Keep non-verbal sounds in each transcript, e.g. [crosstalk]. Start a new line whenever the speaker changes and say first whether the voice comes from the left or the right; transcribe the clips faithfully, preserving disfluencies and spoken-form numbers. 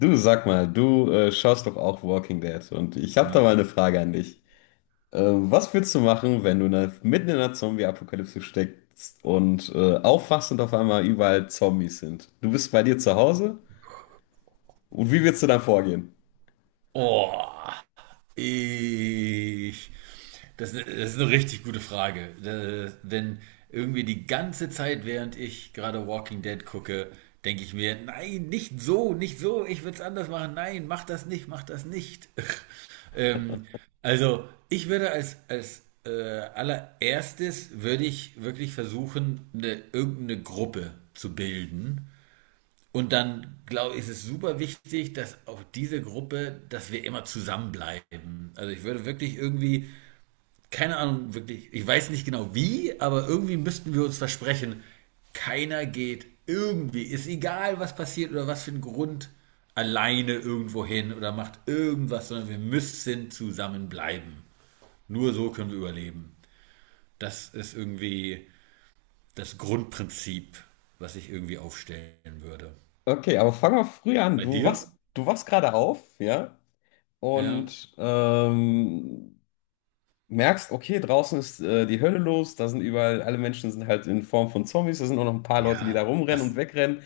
left: Du, sag mal, du äh, schaust doch auch Walking Dead und ich habe da mal eine
right: Mhm.
left: Frage an dich. Äh, was würdest du machen, wenn du ne- mitten in einer Zombie-Apokalypse steckst und äh, aufwachst und auf einmal überall Zombies sind? Du bist bei dir zu Hause und wie würdest du dann vorgehen?
right: Oh, ich. Das, ist- das ist eine richtig gute Frage. Äh, denn irgendwie die ganze Zeit, während ich gerade Walking Dead gucke, denke ich mir, nein, nicht so, nicht so, ich würde es anders machen. Nein, mach das nicht, mach das nicht. [laughs] Ähm, also, ich würde als, als äh, allererstes würde ich wirklich versuchen, eine, irgendeine Gruppe zu bilden. Und dann, glaube ich, ist es super wichtig, dass auch diese Gruppe, dass wir immer zusammenbleiben. Also ich würde wirklich irgendwie, keine Ahnung, wirklich, ich weiß nicht genau wie, aber irgendwie müssten wir uns versprechen, keiner geht irgendwie, ist egal, was passiert oder was für ein Grund, alleine irgendwo hin oder macht irgendwas, sondern wir müssen zusammenbleiben. Nur so können wir überleben. Das ist irgendwie das Grundprinzip, was ich irgendwie aufstellen würde.
left: Okay, aber fang mal früh an.
right: Bei
left: Du
right: dir?
left: wachst, du wachst gerade auf, ja,
right: Ja.
left: und ähm, merkst, okay, draußen ist äh, die Hölle los, da sind überall, alle Menschen sind halt in Form von Zombies, da sind auch noch ein paar Leute, die da
right: Ja,
left: rumrennen
right: ach,
left: und wegrennen.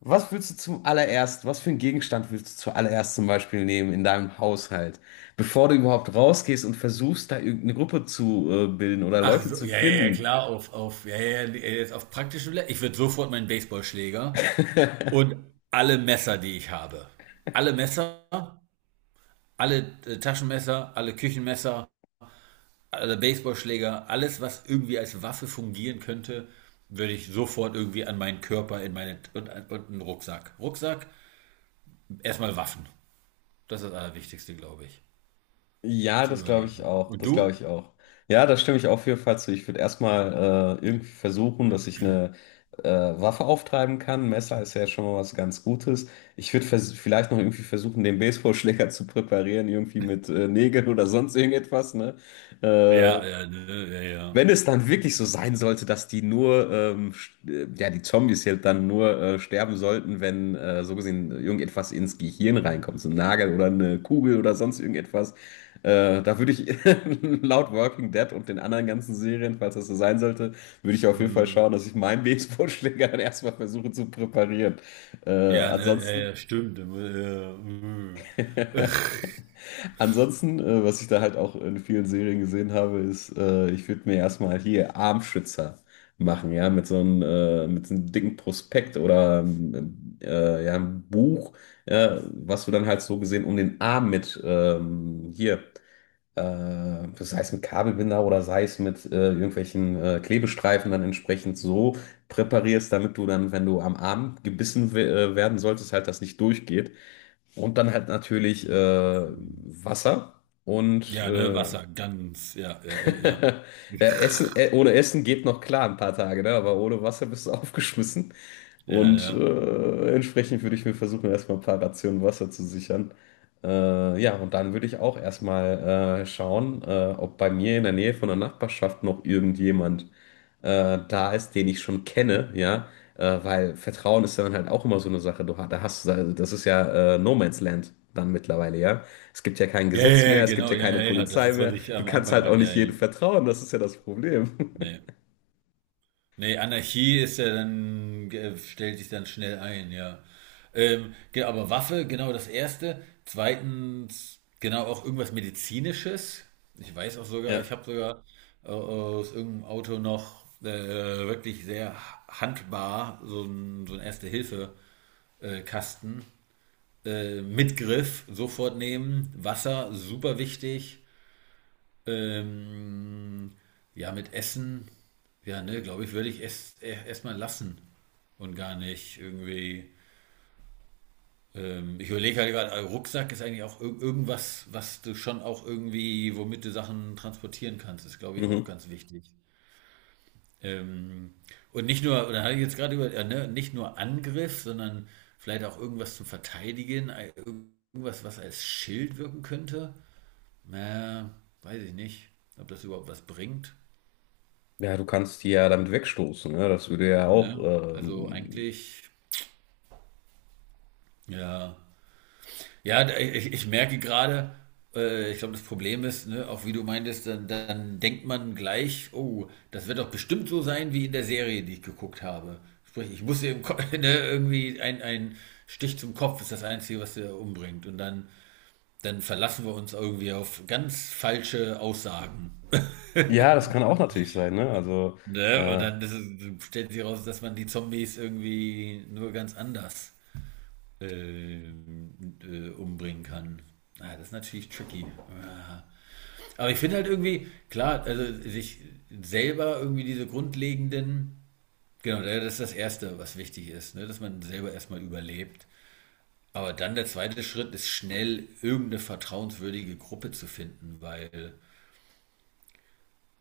left: Was willst du zum allererst, was für einen Gegenstand willst du zuallererst zum Beispiel nehmen in deinem Haushalt, bevor du überhaupt rausgehst und versuchst, da irgendeine Gruppe zu äh, bilden oder
right: ach
left: Leute
right: so,
left: zu
right: ja, ja, ja,
left: finden?
right: klar, auf, auf, ja, ja, ja, jetzt auf praktische Le Ich würde sofort meinen Baseballschläger und alle Messer, die ich habe. Alle Messer, alle äh, Taschenmesser, alle Küchenmesser, alle Baseballschläger, alles, was irgendwie als Waffe fungieren könnte, würde ich sofort irgendwie an meinen Körper in meine, und, und einen Rucksack. Rucksack, erstmal Waffen. Das ist das Allerwichtigste, glaube ich,
left: Ja,
right: zu
left: das glaube ich
right: überlegen.
left: auch.
right: Und
left: Das glaube
right: du?
left: ich auch. Ja, da stimme ich auf jeden Fall zu. Ich würde erstmal äh, irgendwie versuchen, dass ich eine äh, Waffe auftreiben kann. Messer ist ja schon mal was ganz Gutes. Ich würde vers- vielleicht noch irgendwie versuchen, den Baseballschläger [laughs] zu präparieren, irgendwie mit äh, Nägeln oder sonst irgendetwas, ne? Äh,
right: Ja, ja, ne, ja, ja.
left: Wenn es dann wirklich so sein sollte, dass die nur, ähm, st- äh, ja, die Zombies halt dann nur äh, sterben sollten, wenn äh, so gesehen irgendetwas ins Gehirn reinkommt, so ein Nagel oder eine Kugel oder sonst irgendetwas, äh, da würde ich [laughs] laut Walking Dead und den anderen ganzen Serien, falls das so sein sollte, würde ich auf jeden Fall schauen,
right: Hm.
left: dass ich meinen Baseballschläger [laughs] dann erstmal versuche zu präparieren. Äh,
right: Ja, ne, ja,
left: ansonsten.
right: ja, stimmt. Äh, äh, äh.
left: [laughs]
right: [laughs]
left: Ansonsten, äh, was ich da halt auch in vielen Serien gesehen habe, ist, äh, ich würde mir erstmal hier Armschützer machen, ja, mit so einem, äh, mit so einem dicken Prospekt oder ähm, äh, ja, einem Buch, ja, was du dann halt so gesehen um den Arm mit ähm, hier, äh, sei es mit Kabelbinder oder sei es mit äh, irgendwelchen äh, Klebestreifen dann entsprechend so präparierst, damit du dann, wenn du am Arm gebissen we- äh, werden solltest, halt das nicht durchgeht. Und dann halt natürlich äh, Wasser und
right: Ja, ne,
left: äh,
right: Wasser, ganz, ja, ja, ja, ja.
left: [laughs] ja, Essen, äh, ohne Essen geht noch klar ein paar Tage, ne? Aber ohne Wasser bist du [laughs] aufgeschmissen.
right: Ja,
left: Und
right: ne.
left: äh, entsprechend würde ich mir versuchen, erstmal ein paar Rationen Wasser zu sichern. Äh, ja, und dann würde ich auch erstmal äh, schauen, äh, ob bei mir in der Nähe von der Nachbarschaft noch irgendjemand äh, da ist, den ich schon kenne, ja. Äh, weil Vertrauen ist dann halt auch immer so eine Sache. Du, ha- da hast, du- Das ist ja äh, No Man's Land dann mittlerweile, ja. Es gibt ja kein
right: Ja, ja,
left: Gesetz mehr,
right: ja,
left: es gibt
right: genau,
left: ja keine
right: ja, ja, ja, das
left: Polizei
right: ist, was
left: mehr.
right: ich
left: Du
right: am
left: kannst
right: Anfang
left: halt auch
right: meinte.
left: nicht
right: Ja, ja,
left: jedem vertrauen, das ist ja das Problem. [laughs]
right: ne. Nee, Anarchie ist ja dann, äh, stellt sich dann schnell ein, ja. Ähm, ge- aber Waffe, genau das Erste. Zweitens, genau auch irgendwas Medizinisches. Ich weiß auch sogar,
left: Ja.
right: ich habe sogar äh, aus irgendeinem Auto noch äh, wirklich sehr handbar so ein, so ein Erste-Hilfe-Kasten äh, mit Griff, sofort nehmen. Wasser, super wichtig. Ähm, ja, mit Essen, ja, ne, glaube ich, würde ich es e, erstmal lassen und gar nicht irgendwie. Ähm, ich überlege halt gerade, äh, Rucksack ist eigentlich auch irg- irgendwas, was du schon auch irgendwie, womit du Sachen transportieren kannst, ist, glaube ich, auch
left: Mhm.
right: ganz wichtig. Ähm, und nicht nur, oder hatte ich jetzt gerade über, äh, ne, nicht nur Angriff, sondern vielleicht auch irgendwas zum Verteidigen, äh, irgendwas, was als Schild wirken könnte. Na, weiß ich nicht, ob das überhaupt was bringt.
left: Ja, du kannst die ja damit wegstoßen, ne? Das würde ja auch,
right: Ne? Also
left: ähm,
right: eigentlich, ja. Ja, da- ich, ich merke gerade, äh, ich glaube, das Problem ist, ne, auch wie du meintest, dann, dann denkt man gleich, oh, das wird doch bestimmt so sein wie in der Serie, die ich geguckt habe. Sprich, ich muss eben [laughs] ne, irgendwie ein, ein Stich zum Kopf ist das Einzige, was der umbringt. Und dann, dann verlassen wir uns irgendwie auf ganz falsche Aussagen.
left: ja, das kann auch natürlich sein, ne? Also,
right: Ne? Und
left: äh,
right: dann ist es, stellt sich raus, dass man die Zombies irgendwie nur ganz anders äh, äh, umbringen kann. Ah, das ist natürlich tricky. Ah. Aber ich finde halt irgendwie, klar, also sich selber irgendwie diese grundlegenden, genau, das ist das Erste, was wichtig ist, ne? Dass man selber erstmal überlebt. Aber dann der zweite Schritt ist schnell irgendeine vertrauenswürdige Gruppe zu finden, weil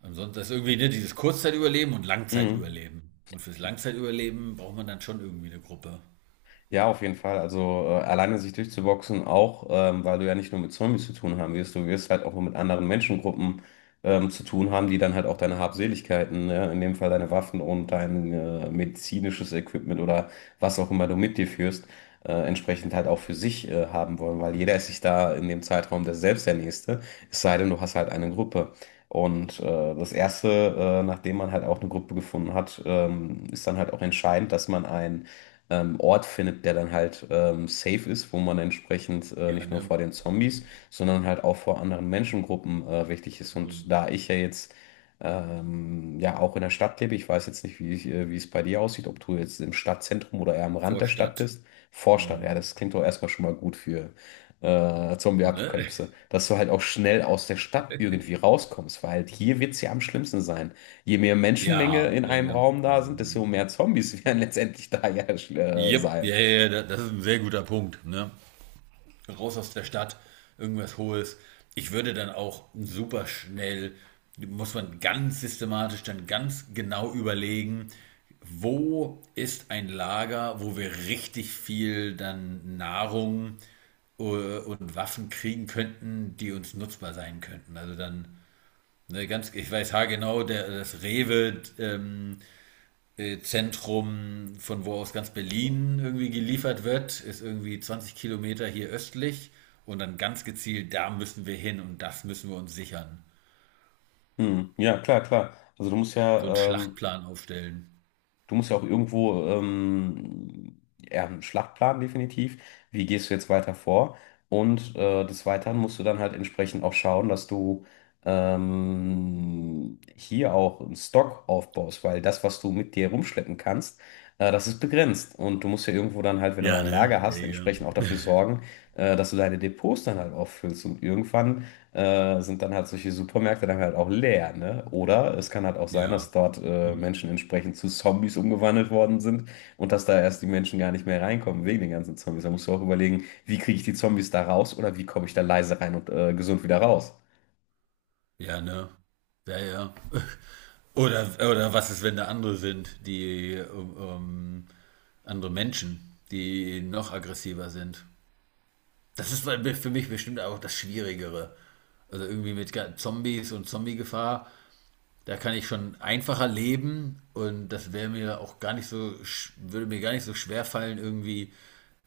right: ansonsten ist irgendwie ne, dieses Kurzzeitüberleben und
left: mh.
right: Langzeitüberleben. Und fürs Langzeitüberleben braucht man dann schon irgendwie eine Gruppe.
left: Ja, auf jeden Fall. Also äh, alleine sich durchzuboxen auch, ähm, weil du ja nicht nur mit Zombies zu tun haben wirst, du wirst halt auch mit anderen Menschengruppen ähm, zu tun haben, die dann halt auch deine Habseligkeiten, ja, in dem Fall deine Waffen und dein äh, medizinisches Equipment oder was auch immer du mit dir führst, äh, entsprechend halt auch für sich äh, haben wollen, weil jeder ist sich da in dem Zeitraum der selbst der Nächste, es sei denn, du hast halt eine Gruppe. Und äh, das Erste, äh, nachdem man halt auch eine Gruppe gefunden hat, ähm, ist dann halt auch entscheidend, dass man ein ähm, Ort findet, der dann halt ähm, safe ist, wo man entsprechend äh,
right: Ja,
left: nicht nur
right: ne?
left: vor den Zombies, sondern halt auch vor anderen Menschengruppen äh, wichtig ist.
right: Eine
left: Und da ich ja jetzt ähm, ja auch in der Stadt lebe, ich weiß jetzt nicht, wie, ich, äh, wie es bei dir aussieht, ob du jetzt im Stadtzentrum oder eher am Rand der Stadt
right: Vorstadt.
left: bist. Vorstadt, ja,
right: Hm.
left: das klingt doch erstmal schon mal gut für äh,
right: Ne?
left: Zombie-Apokalypse, dass du halt auch schnell aus der Stadt irgendwie rauskommst, weil halt hier wird es ja am schlimmsten sein. Je mehr Menschenmenge
right: Ja,
left: in
right: ja,
left: einem
right: ja.
left: Raum da sind, desto
right: Mhm.
left: mehr Zombies [laughs] werden letztendlich da ja äh,
right: Jep,
left: sein.
right: ja, ja, ja, da- das ist ein sehr guter Punkt, ne? Raus aus der Stadt, irgendwas Hohes. Ich würde dann auch super schnell, muss man ganz systematisch dann ganz genau überlegen, wo ist ein Lager, wo wir richtig viel dann Nahrung äh, und Waffen kriegen könnten, die uns nutzbar sein könnten. Also dann, ne, ganz, ich weiß haargenau, der, das Rewe ähm, äh, Zentrum, von wo aus ganz Berlin irgendwie geliefert wird, ist irgendwie zwanzig Kilometer hier östlich und dann ganz gezielt, da müssen wir hin und das müssen wir uns sichern.
left: Hm, ja, klar, klar. Also du musst
right: So einen
left: ja, ähm,
right: Schlachtplan aufstellen.
left: du musst ja auch irgendwo ähm, ja, einen Schlachtplan definitiv. Wie gehst du jetzt weiter vor? Und äh, des Weiteren musst du dann halt entsprechend auch schauen, dass du ähm, hier auch einen Stock aufbaust, weil das, was du mit dir rumschleppen kannst, äh, das ist begrenzt. Und du musst ja irgendwo dann halt, wenn du
right: Ja,
left: dein
right: ne?
left: Lager hast,
right: Ja,
left: entsprechend auch dafür sorgen, äh, dass du deine Depots dann halt auch füllst. Und irgendwann äh, sind dann halt solche Supermärkte dann halt auch leer, ne? Oder es kann halt auch sein, dass
right: ja.
left: dort
right: Ja.
left: äh,
right: [laughs]
left: Menschen entsprechend zu Zombies umgewandelt worden sind und dass da erst die Menschen gar nicht mehr reinkommen wegen den ganzen Zombies. Da musst du auch überlegen, wie kriege ich die Zombies da raus oder wie komme ich da leise rein und äh, gesund wieder raus.
right: Ja, ne? Ja, ja. [laughs] Oder, oder was ist, wenn da andere sind, die ähm, andere Menschen, die noch aggressiver sind? Das ist für mich bestimmt auch das Schwierigere. Also irgendwie mit Zombies und Zombie-Gefahr, da kann ich schon einfacher leben und das wäre mir auch gar nicht so, würde mir gar nicht so schwer fallen, irgendwie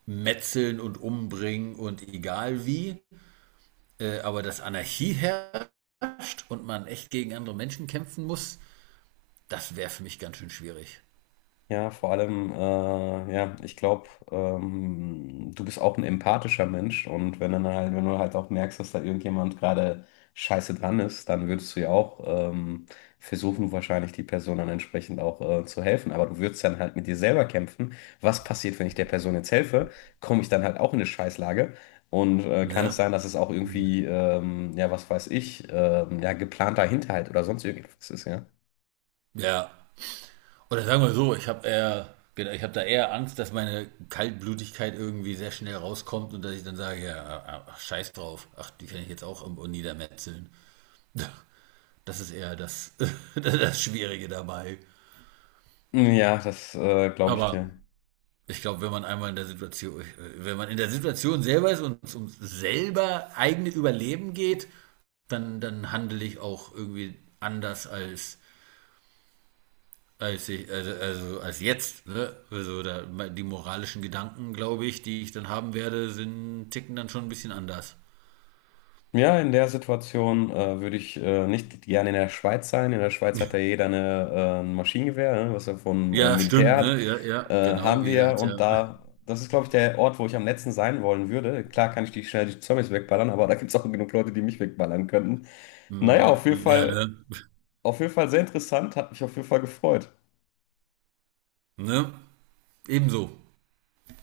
right: metzeln und umbringen und egal wie. Äh, aber dass Anarchie herrscht und man echt gegen andere Menschen kämpfen muss, das wäre für mich ganz schön schwierig.
left: Ja, vor allem, äh, ja, ich glaube, ähm, du bist auch ein empathischer Mensch und wenn dann halt, wenn du halt auch merkst, dass da irgendjemand gerade scheiße dran ist, dann würdest du ja auch ähm, versuchen, wahrscheinlich die Person dann entsprechend auch äh, zu helfen. Aber du würdest dann halt mit dir selber kämpfen. Was passiert, wenn ich der Person jetzt helfe? Komme ich dann halt auch in eine Scheißlage? Und äh, kann
right: Ne?
left: es sein, dass es auch irgendwie, ähm, ja, was weiß ich, ähm, ja, geplanter Hinterhalt oder sonst irgendwas ist, ja?
right: Ja. Oder sagen wir so, ich habe eher, genau, ich habe da eher Angst, dass meine Kaltblütigkeit irgendwie sehr schnell rauskommt und dass ich dann sage, ja, ah, ah, ach, scheiß drauf, ach, die kann ich jetzt auch irgendwo niedermetzeln. Das ist eher das, [laughs] das Schwierige dabei.
left: Ja, das äh, glaube ich
right: Aber
left: dir.
right: ich glaube, wenn man einmal in der Situation, wenn man in der Situation selber ist und es um selber eigene Überleben geht, dann, dann handle ich auch irgendwie anders als als ich, also, also als jetzt, ne? Also da, die moralischen Gedanken, glaube ich, die ich dann haben werde, sind, ticken dann schon ein bisschen anders.
left: Ja, in der Situation äh, würde ich äh, nicht gerne in der Schweiz sein. In der Schweiz hat ja jeder eine, äh, ein Maschinengewehr, ne, was er vom äh,
right: Ja,
left: Militär
right: stimmt,
left: hat.
right: ne? Ja, ja,
left: Äh,
right: genau.
left: haben die
right: Jeder
left: ja
right: hat ja.
left: und
right: [laughs]
left: da, das ist, glaube ich, der Ort, wo ich am letzten sein wollen würde. Klar kann ich die schnell die Zombies wegballern, aber da gibt es auch genug Leute, die mich wegballern könnten. Naja, auf jeden
right: Mm, ja, ne?
left: Fall, auf jeden Fall sehr interessant, hat mich auf jeden Fall gefreut.
right: Ne? Ebenso.